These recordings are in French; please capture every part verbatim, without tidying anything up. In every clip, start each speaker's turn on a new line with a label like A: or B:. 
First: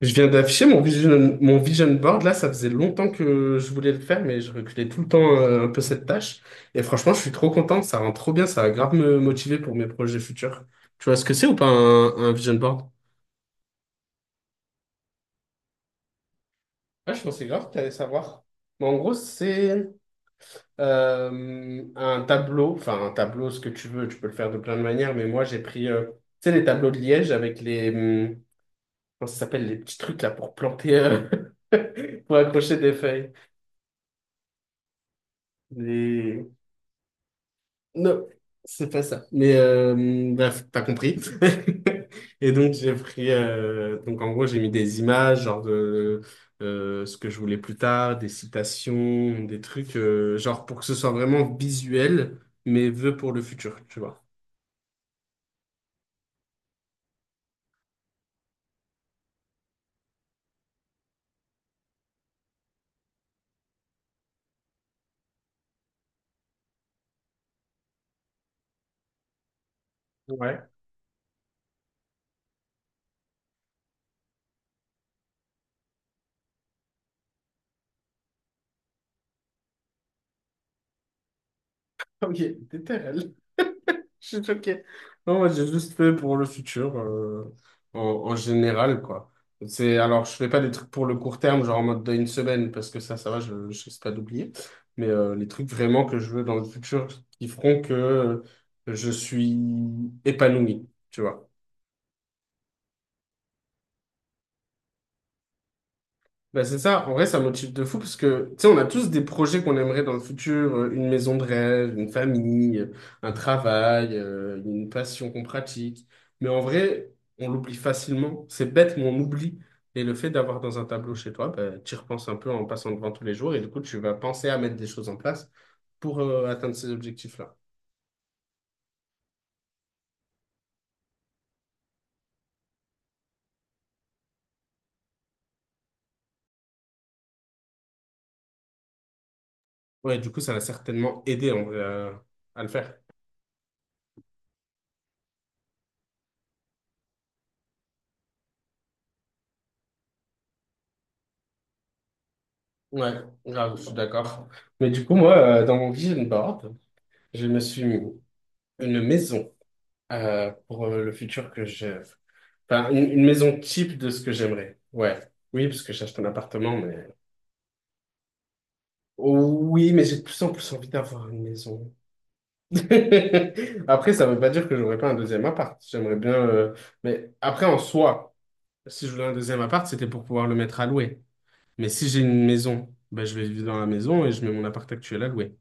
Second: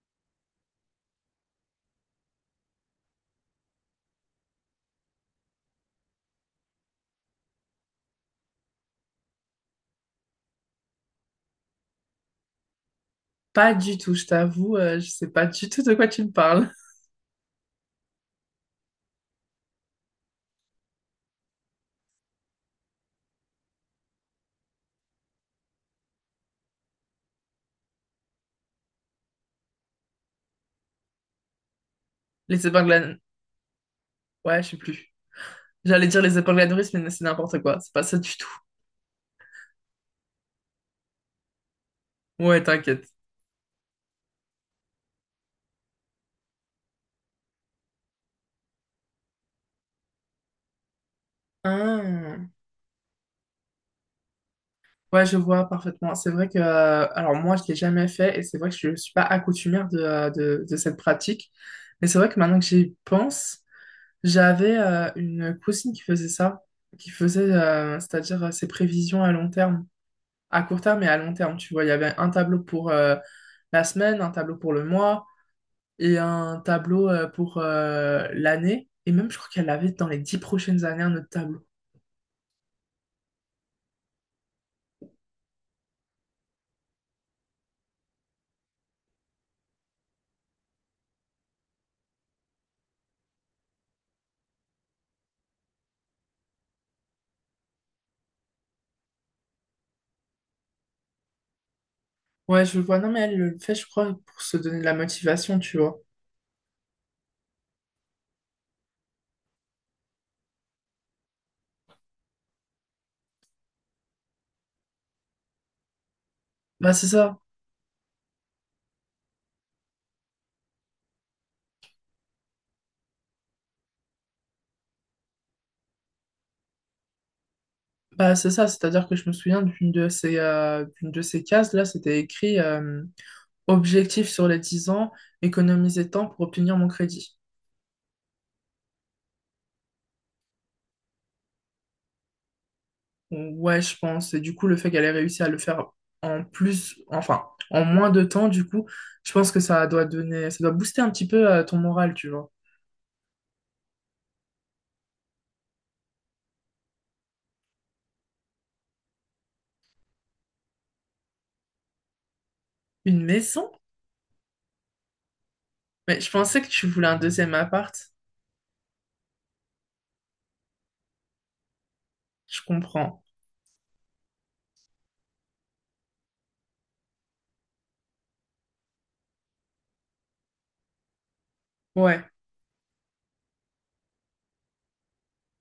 A: Je viens d'afficher mon vision, mon vision board. Là, ça faisait longtemps que je voulais le faire, mais je reculais tout le temps euh, un peu cette tâche. Et franchement, je suis trop content. Ça rend trop bien. Ça va grave me motiver pour mes projets futurs. Tu vois ce que c'est ou pas un, un vision board?
B: Pas du tout, je t'avoue, euh, je sais pas du tout de quoi tu me parles.
A: Ah, je pensais grave que tu allais savoir. Mais en gros, c'est euh, un tableau. Enfin, un tableau, ce que tu veux. Tu peux le faire de plein de manières. Mais moi, j'ai pris, euh, tu sais, les tableaux de Liège avec les, hum, comment ça s'appelle, les petits trucs là pour planter, euh, pour
B: Les
A: accrocher
B: épingles
A: des
B: à...
A: feuilles.
B: Ouais, je sais plus. J'allais dire les
A: Les-
B: épingles à nourrice, mais c'est n'importe quoi. C'est pas ça
A: Non,
B: du tout.
A: c'est pas ça. Mais euh, bref, t'as compris. Et
B: Ouais,
A: donc j'ai
B: t'inquiète.
A: pris, euh, donc en gros j'ai mis des images, genre de euh, ce que je voulais plus tard, des citations, des trucs, euh, genre pour que ce soit vraiment visuel,
B: Ah.
A: mais vœux pour le futur, tu vois.
B: Ouais, je vois parfaitement. C'est vrai que... euh, Alors moi, je l'ai jamais fait et c'est vrai que je suis pas accoutumère de, euh, de, de cette pratique. Mais c'est vrai que maintenant que j'y pense, j'avais euh, une cousine qui faisait ça, qui faisait, euh, c'est-à-dire euh, ses prévisions à long terme. À
A: Ouais.
B: court terme et à long terme, tu vois. Il y avait un tableau pour... euh, la semaine, un tableau pour le mois, et un tableau euh, pour euh, l'année. Et même, je crois qu'elle avait dans les dix prochaines années un autre tableau.
A: Ok, t'es terrel. Je suis choqué. Non, moi, j'ai juste fait pour le futur, euh, en, en général, quoi. C'est, alors, je fais pas des trucs pour le court terme, genre en mode d'une semaine, parce que ça, ça va, je, je risque pas d'oublier. Mais euh, les trucs vraiment que je veux dans le futur qui feront que je suis épanoui, tu vois.
B: Ouais, je vois. Non, mais elle le fait, je crois, pour se donner de la motivation, tu vois.
A: Bah c'est ça, en vrai, ça motive de fou parce que, tu sais, on a tous des projets qu'on aimerait dans le futur, euh, une maison de rêve, une famille, euh, un travail, euh, une passion qu'on pratique. Mais en
B: Bah, c'est
A: vrai,
B: ça.
A: on l'oublie facilement. C'est bête, mais on oublie. Et le fait d'avoir dans un tableau chez toi, bah, tu y repenses un peu en passant devant tous les jours et du coup, tu vas penser à mettre des choses en place pour euh, atteindre ces objectifs-là.
B: Bah, c'est ça, c'est-à-dire que je me souviens d'une de ces, euh, d'une de ces cases-là, c'était écrit euh, objectif sur les dix ans, économiser temps pour obtenir mon crédit.
A: Ouais, du coup, ça va certainement aider en vrai, à à le faire.
B: Ouais, je pense. Et du coup, le fait qu'elle ait réussi à le faire en plus, enfin, en moins de temps, du coup, je pense que ça doit donner, ça doit booster un petit peu euh, ton moral, tu vois.
A: Ouais, grave, je suis d'accord. Mais du coup, moi, euh, dans mon vision board, je me suis mis une maison euh, pour euh, le futur que j'ai. Enfin, une,
B: Une
A: une maison
B: maison?
A: type de ce que j'aimerais. Ouais. Oui, parce que j'achète
B: Mais
A: un
B: je pensais que
A: appartement,
B: tu voulais
A: mais...
B: un deuxième appart.
A: Oh, oui, mais j'ai de plus en plus envie d'avoir une maison.
B: Je comprends.
A: Après, ça veut pas dire que j'aurais pas un deuxième appart. J'aimerais bien... euh, Mais après, en soi, si je voulais un deuxième appart, c'était pour pouvoir le mettre à louer. Mais si j'ai
B: Ouais.
A: une maison, ben, je vais vivre dans la maison et je mets mon appart actuel à louer.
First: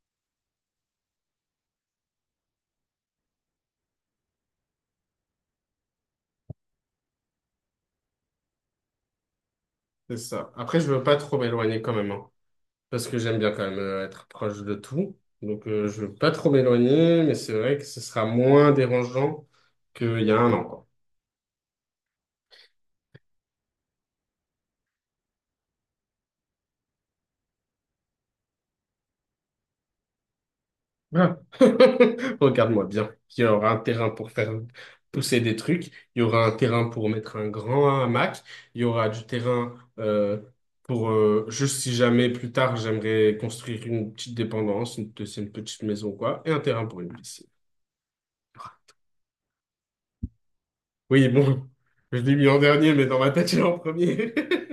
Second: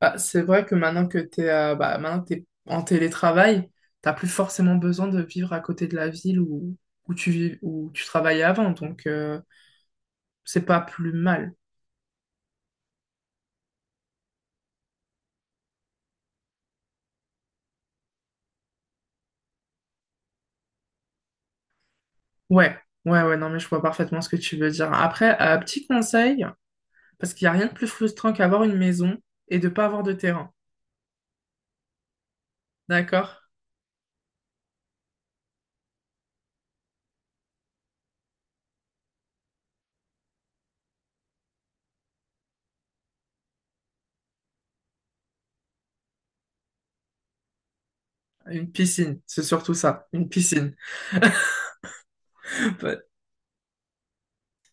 B: Bah, c'est vrai que maintenant que t'es euh, bah, maintenant que t'es en télétravail, t'as plus forcément besoin de vivre à côté de la ville où, où tu vis, où tu travaillais avant, donc euh,
A: C'est ça.
B: c'est
A: Après,
B: pas
A: je veux
B: plus
A: pas trop
B: mal.
A: m'éloigner quand même, hein, parce que j'aime bien quand même euh, être proche de tout. Donc, euh, je veux pas trop m'éloigner, mais c'est vrai que ce sera moins dérangeant qu'il y a un an, quoi.
B: Ouais, ouais, ouais, non mais je vois parfaitement ce que tu veux dire. Après, euh, petit conseil, parce qu'il n'y a rien de plus frustrant qu'avoir une maison et de pas avoir de terrain,
A: Ah. Regarde-moi bien.
B: d'accord?
A: Il y aura un terrain pour faire pousser des trucs, il y aura un terrain pour mettre un grand hamac, il y aura du terrain euh, pour, euh, juste si jamais plus tard j'aimerais construire une petite dépendance, une, une petite maison, quoi, et un terrain pour une piscine.
B: Une piscine, c'est surtout ça, une piscine.
A: Oui, bon, je l'ai mis en dernier, mais dans ma tête, il est en premier.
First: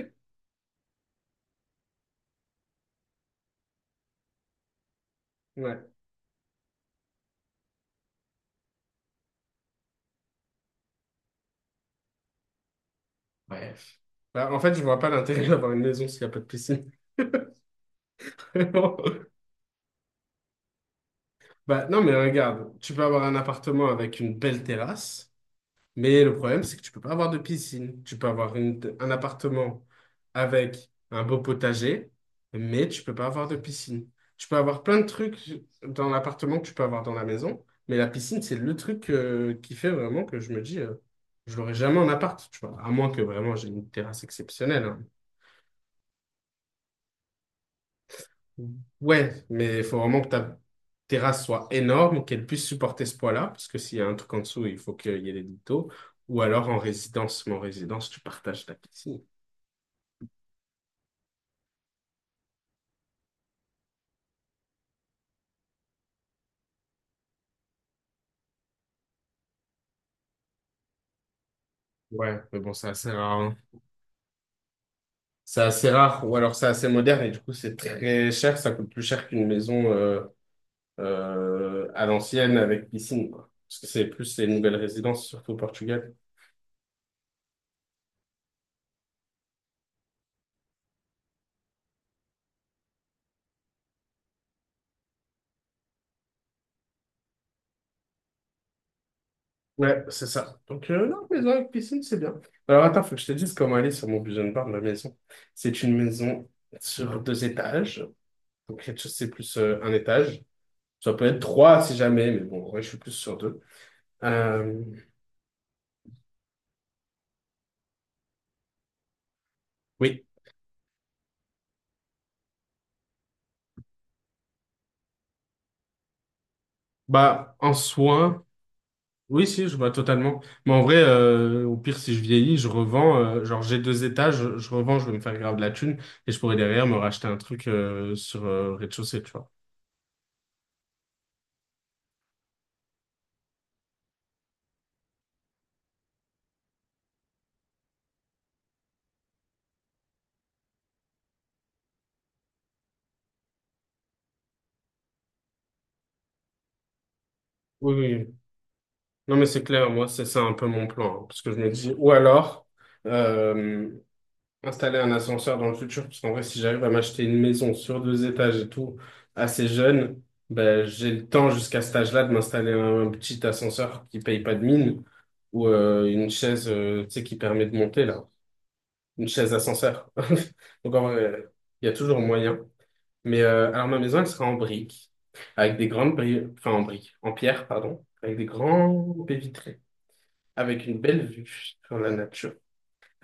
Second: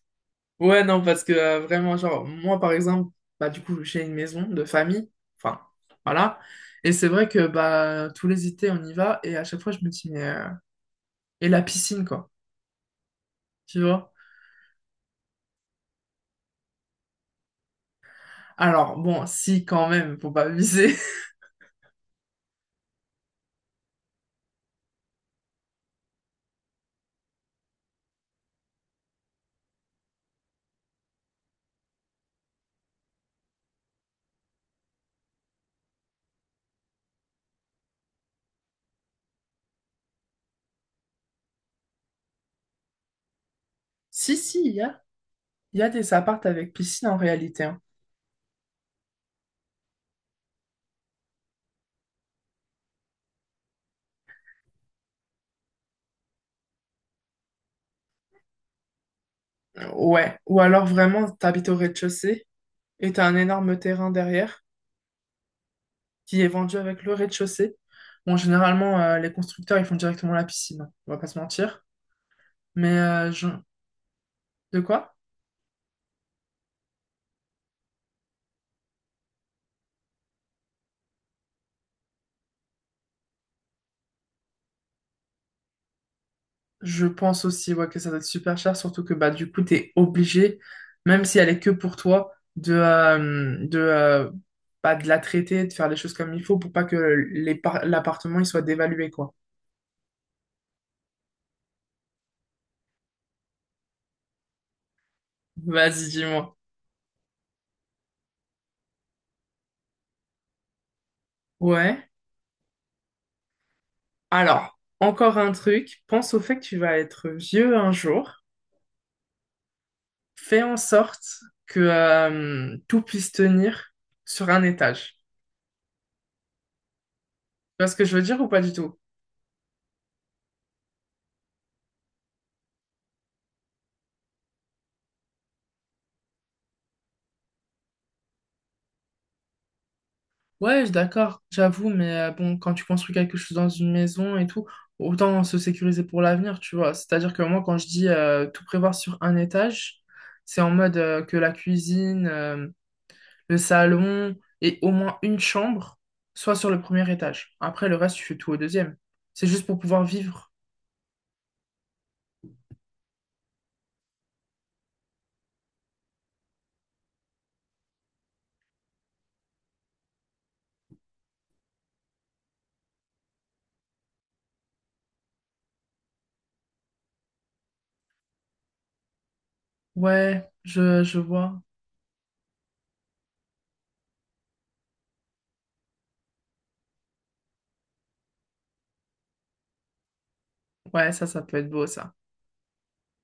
B: Ouais, non, parce que euh, vraiment, genre, moi, par exemple, bah, du coup, j'ai une maison de famille, enfin,
A: Ouais.
B: voilà. Et c'est vrai que, bah, tous les étés, on y va, et à chaque fois, je me dis, mais, euh, et la piscine, quoi,
A: Ouais.
B: tu vois?
A: Bah, en fait, je vois pas l'intérêt d'avoir une maison s'il n'y a pas de piscine.
B: Alors,
A: Vraiment.
B: bon, si, quand même, faut pas abuser.
A: Bah, non, mais regarde, tu peux avoir un appartement avec une belle terrasse, mais le problème, c'est que tu peux pas avoir de piscine. Tu peux avoir une- un appartement avec un beau potager, mais tu peux pas avoir de piscine. Tu peux avoir plein de trucs dans l'appartement que tu peux avoir dans la maison, mais la piscine, c'est le truc euh, qui fait vraiment que je me dis, euh, je l'aurai jamais en appart, tu vois, à moins que vraiment j'ai une terrasse
B: Si, si, il y
A: exceptionnelle, hein.
B: a, il y a des appartes avec piscine, en réalité, hein.
A: Ouais, mais il faut vraiment que ta terrasse soit énorme, qu'elle puisse supporter ce poids-là, parce que s'il y a un truc en dessous, il faut qu'il y ait des liteaux. Ou alors en résidence, mais en résidence, tu partages ta piscine.
B: Ouais, ou alors, vraiment, t'habites au rez-de-chaussée, et t'as un énorme terrain derrière, qui est vendu avec le rez-de-chaussée. Bon, généralement, euh, les constructeurs, ils font directement la piscine, hein, on va pas se mentir.
A: Ouais, mais bon, c'est
B: Mais
A: assez
B: euh,
A: rare,
B: je-
A: hein.
B: De quoi?
A: C'est assez rare, ou alors c'est assez moderne, et du coup, c'est très cher, ça coûte plus cher qu'une maison euh, euh, à l'ancienne avec piscine, quoi. Parce que c'est plus les nouvelles résidences, surtout au Portugal.
B: Je pense aussi ouais, que ça doit être super cher, surtout que bah du coup t'es obligé, même si elle est que pour toi, de euh, de euh, bah, de la traiter, de faire les choses comme il faut pour pas que les par- l'appartement il soit dévalué quoi.
A: Ouais, c'est ça. Donc, euh, non, maison avec piscine, c'est bien. Alors, attends, faut que je te dise comment elle est sur mon vision board, ma maison. C'est une
B: Vas-y,
A: maison
B: dis-moi.
A: sur deux étages. Donc, rez-de-chaussée plus euh, un étage. Ça peut être trois si
B: Ouais.
A: jamais, mais bon, ouais, je suis plus sur deux.
B: Alors,
A: Euh,
B: encore un truc, pense au fait que tu vas être vieux un jour.
A: oui.
B: Fais en sorte que euh, tout puisse tenir sur un étage.
A: Bah, en
B: Tu vois ce que je veux dire
A: soi.
B: ou pas du tout?
A: Oui, si, je vois totalement. Mais en vrai, euh, au pire, si je vieillis, je revends euh, genre, j'ai deux étages, je, je revends, je vais me faire grave de la thune et je pourrais derrière me racheter un truc euh, sur euh, rez-de-chaussée, tu vois.
B: Ouais, je suis d'accord, j'avoue, mais euh, bon, quand tu construis quelque chose dans une maison et tout, autant se sécuriser pour l'avenir, tu vois. C'est-à-dire que moi, quand je dis euh, tout prévoir sur un étage, c'est en mode euh, que la cuisine, euh, le salon et au moins une chambre soit sur le premier étage. Après,
A: Oui,
B: le reste, tu
A: oui.
B: fais tout au deuxième.
A: Non, mais
B: C'est
A: c'est
B: juste pour
A: clair,
B: pouvoir
A: moi, c'est ça un
B: vivre.
A: peu mon plan, hein, parce que je me dis, ou alors, euh, installer un ascenseur dans le futur, parce qu'en vrai, si j'arrive à m'acheter une maison sur deux étages et tout, assez jeune, ben, j'ai le temps jusqu'à cet âge-là de m'installer un, un petit ascenseur qui paye pas de mine, ou euh, une chaise, euh, tu sais, qui permet de monter, là, une chaise ascenseur.
B: Ouais,
A: Donc en
B: je, je
A: vrai,
B: vois.
A: il y a toujours moyen. Mais euh, alors ma maison, elle sera en briques, avec des grandes briques, enfin en briques, en pierre, pardon, avec des grands baies vitrées, avec une
B: Ouais,
A: belle
B: ça, ça
A: vue
B: peut être beau,
A: sur la
B: ça.
A: nature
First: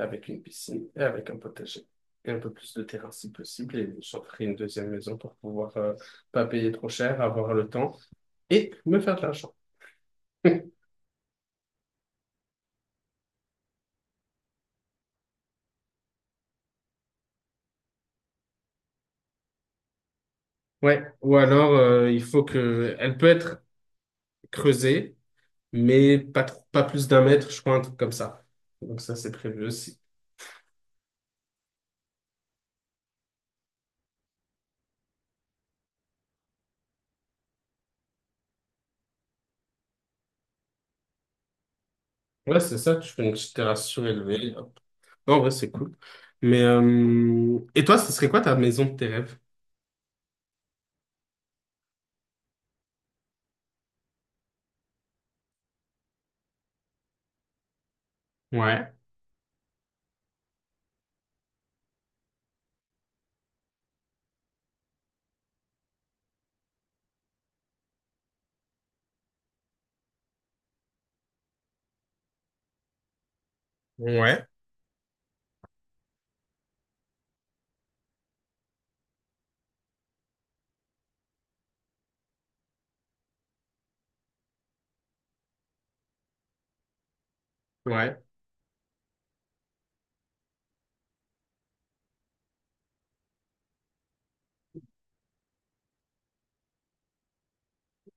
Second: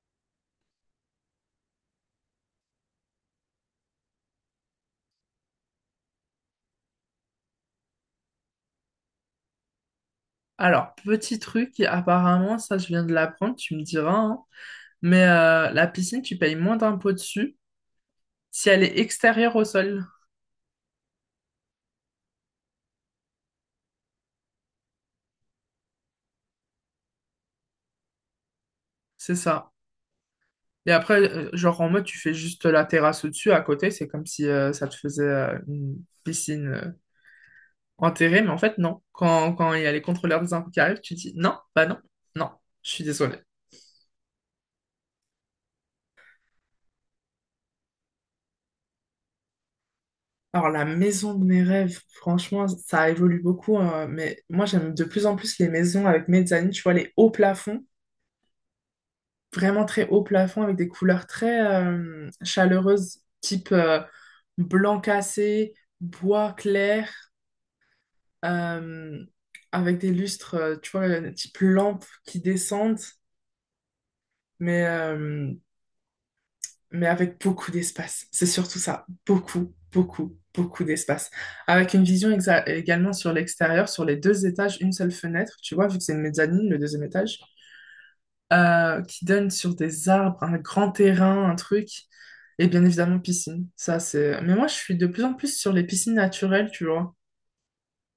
A: avec une piscine et avec un potager. Et un peu plus de terrain si possible. Et j'offrirai une deuxième maison pour pouvoir euh, pas payer trop cher, avoir le temps et me faire de l'argent.
B: Alors, petit truc, qui, apparemment, ça, je viens de l'apprendre, tu me diras, hein, mais euh, la piscine, tu payes moins d'impôts dessus. Si elle est extérieure au sol,
A: Ouais, ou alors euh, il faut que elle peut être creusée, mais pas trop- pas plus d'un mètre, je crois, un truc comme ça. Donc ça, c'est
B: c'est
A: prévu
B: ça.
A: aussi.
B: Et après, euh, genre en mode, tu fais juste la terrasse au-dessus, à côté, c'est comme si euh, ça te faisait euh, une piscine euh, enterrée, mais en fait, non. Quand, quand il y a les contrôleurs des impôts qui arrivent, tu dis non, bah non, non,
A: Ouais, c'est
B: je
A: ça,
B: suis
A: tu fais une
B: désolé.
A: petite terrasse surélevée. Hop. Non, en vrai, c'est cool. Mais euh, et toi, ce serait quoi ta maison de tes rêves?
B: Alors, la maison de mes rêves, franchement, ça évolue beaucoup, euh, mais moi, j'aime de plus en plus les maisons avec mezzanine, tu vois, les hauts plafonds,
A: Ouais.
B: vraiment très hauts plafonds avec des couleurs très euh, chaleureuses, type euh, blanc cassé, bois clair. euh, Avec des lustres, euh, tu vois, euh, type lampes qui descendent,
A: Ouais.
B: mais, euh, mais avec beaucoup d'espace. C'est surtout ça, beaucoup, beaucoup, beaucoup d'espace. Avec une vision exa- également sur l'extérieur, sur les deux étages, une seule fenêtre, tu vois, vu que c'est une mezzanine, le deuxième étage,
A: Ouais.
B: euh, qui donne sur des arbres, un grand terrain, un truc. Et bien évidemment, piscine. Ça, c'est... Mais moi, je suis de plus en plus sur les piscines naturelles, tu vois.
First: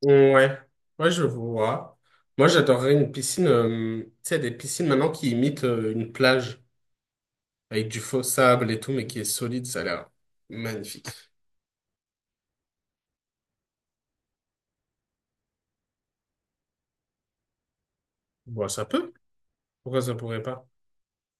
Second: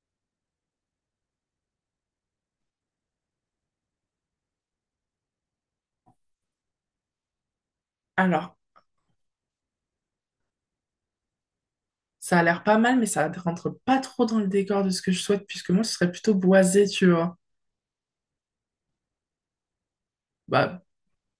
A: Ouais, ouais, je vois. Moi, j'adorerais une piscine, euh, tu sais, des piscines maintenant qui imitent euh, une plage avec du faux
B: Alors,
A: sable et tout, mais qui est solide, ça a l'air magnifique.
B: ça a l'air pas mal, mais ça rentre pas trop dans le décor de ce que je souhaite, puisque moi, ce serait plutôt boisé, tu vois.
A: Bon, ça peut. Pourquoi ça pourrait pas?
B: Bah,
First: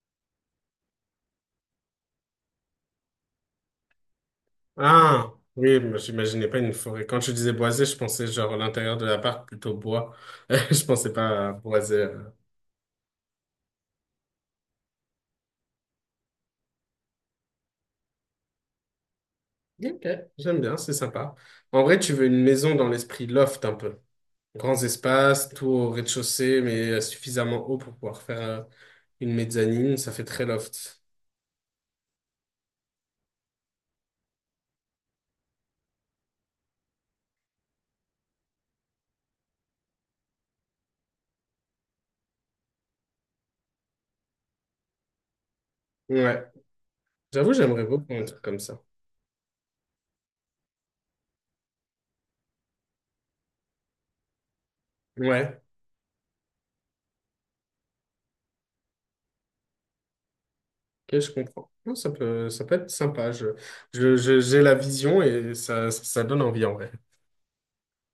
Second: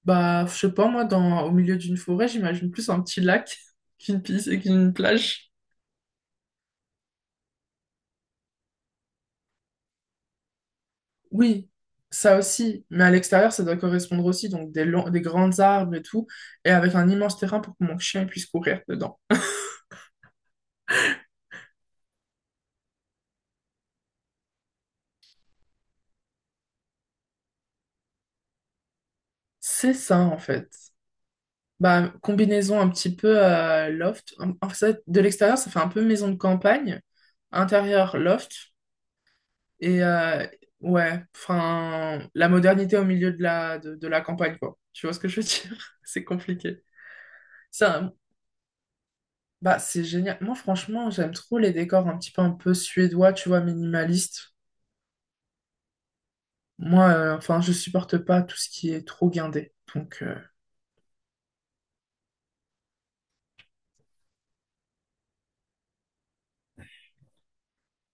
B: bah, je sais pas, moi, dans, au milieu d'une forêt, j'imagine plus un petit lac qu'une piste et qu'une
A: Ah,
B: plage.
A: oui, moi, j'imaginais pas une forêt. Quand je disais boisé, je pensais genre à l'intérieur de l'appart plutôt bois. Je pensais pas à
B: Oui,
A: boisé. euh.
B: ça aussi, mais à l'extérieur, ça doit correspondre aussi, donc des longs, des grands arbres et tout, et avec un immense terrain pour que mon chien puisse courir dedans.
A: Ok, j'aime bien, c'est sympa. En vrai, tu veux une maison dans l'esprit loft un peu. Grands espaces, tout au rez-de-chaussée, mais suffisamment haut pour pouvoir faire. euh, Une
B: C'est
A: mezzanine, ça
B: ça,
A: fait
B: en
A: très
B: fait.
A: loft.
B: Bah, combinaison un petit peu euh, loft. En en fait, de l'extérieur, ça fait un peu maison de campagne. Intérieur, loft. Et euh, ouais, enfin, la modernité au milieu de la, de, de la campagne, quoi. Tu vois ce que je veux dire? C'est
A: Ouais.
B: compliqué.
A: J'avoue, j'aimerais
B: Ça,
A: beaucoup un truc comme ça.
B: bah, c'est génial. Moi, franchement, j'aime trop les décors un petit peu un peu suédois, tu vois, minimaliste.
A: Ouais.
B: Moi, euh, enfin, je supporte pas tout ce qui est trop guindé. Donc, euh,
A: Ok, je comprends. Non, ça peut, ça peut être sympa. Je, je, je- j'ai la vision et ça, ça, donne envie en vrai.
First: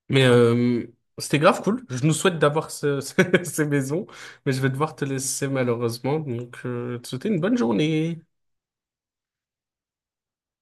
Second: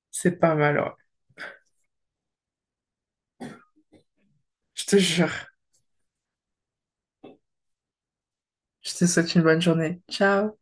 A: Mais
B: C'est pas mal,
A: euh,
B: ouais.
A: c'était grave cool. Je nous souhaite d'avoir ce- ce- ces maisons, mais je vais
B: Je
A: devoir
B: te
A: te
B: jure.
A: laisser malheureusement. Donc, euh, te souhaiter une bonne journée.
B: Je te souhaite une bonne journée. Ciao!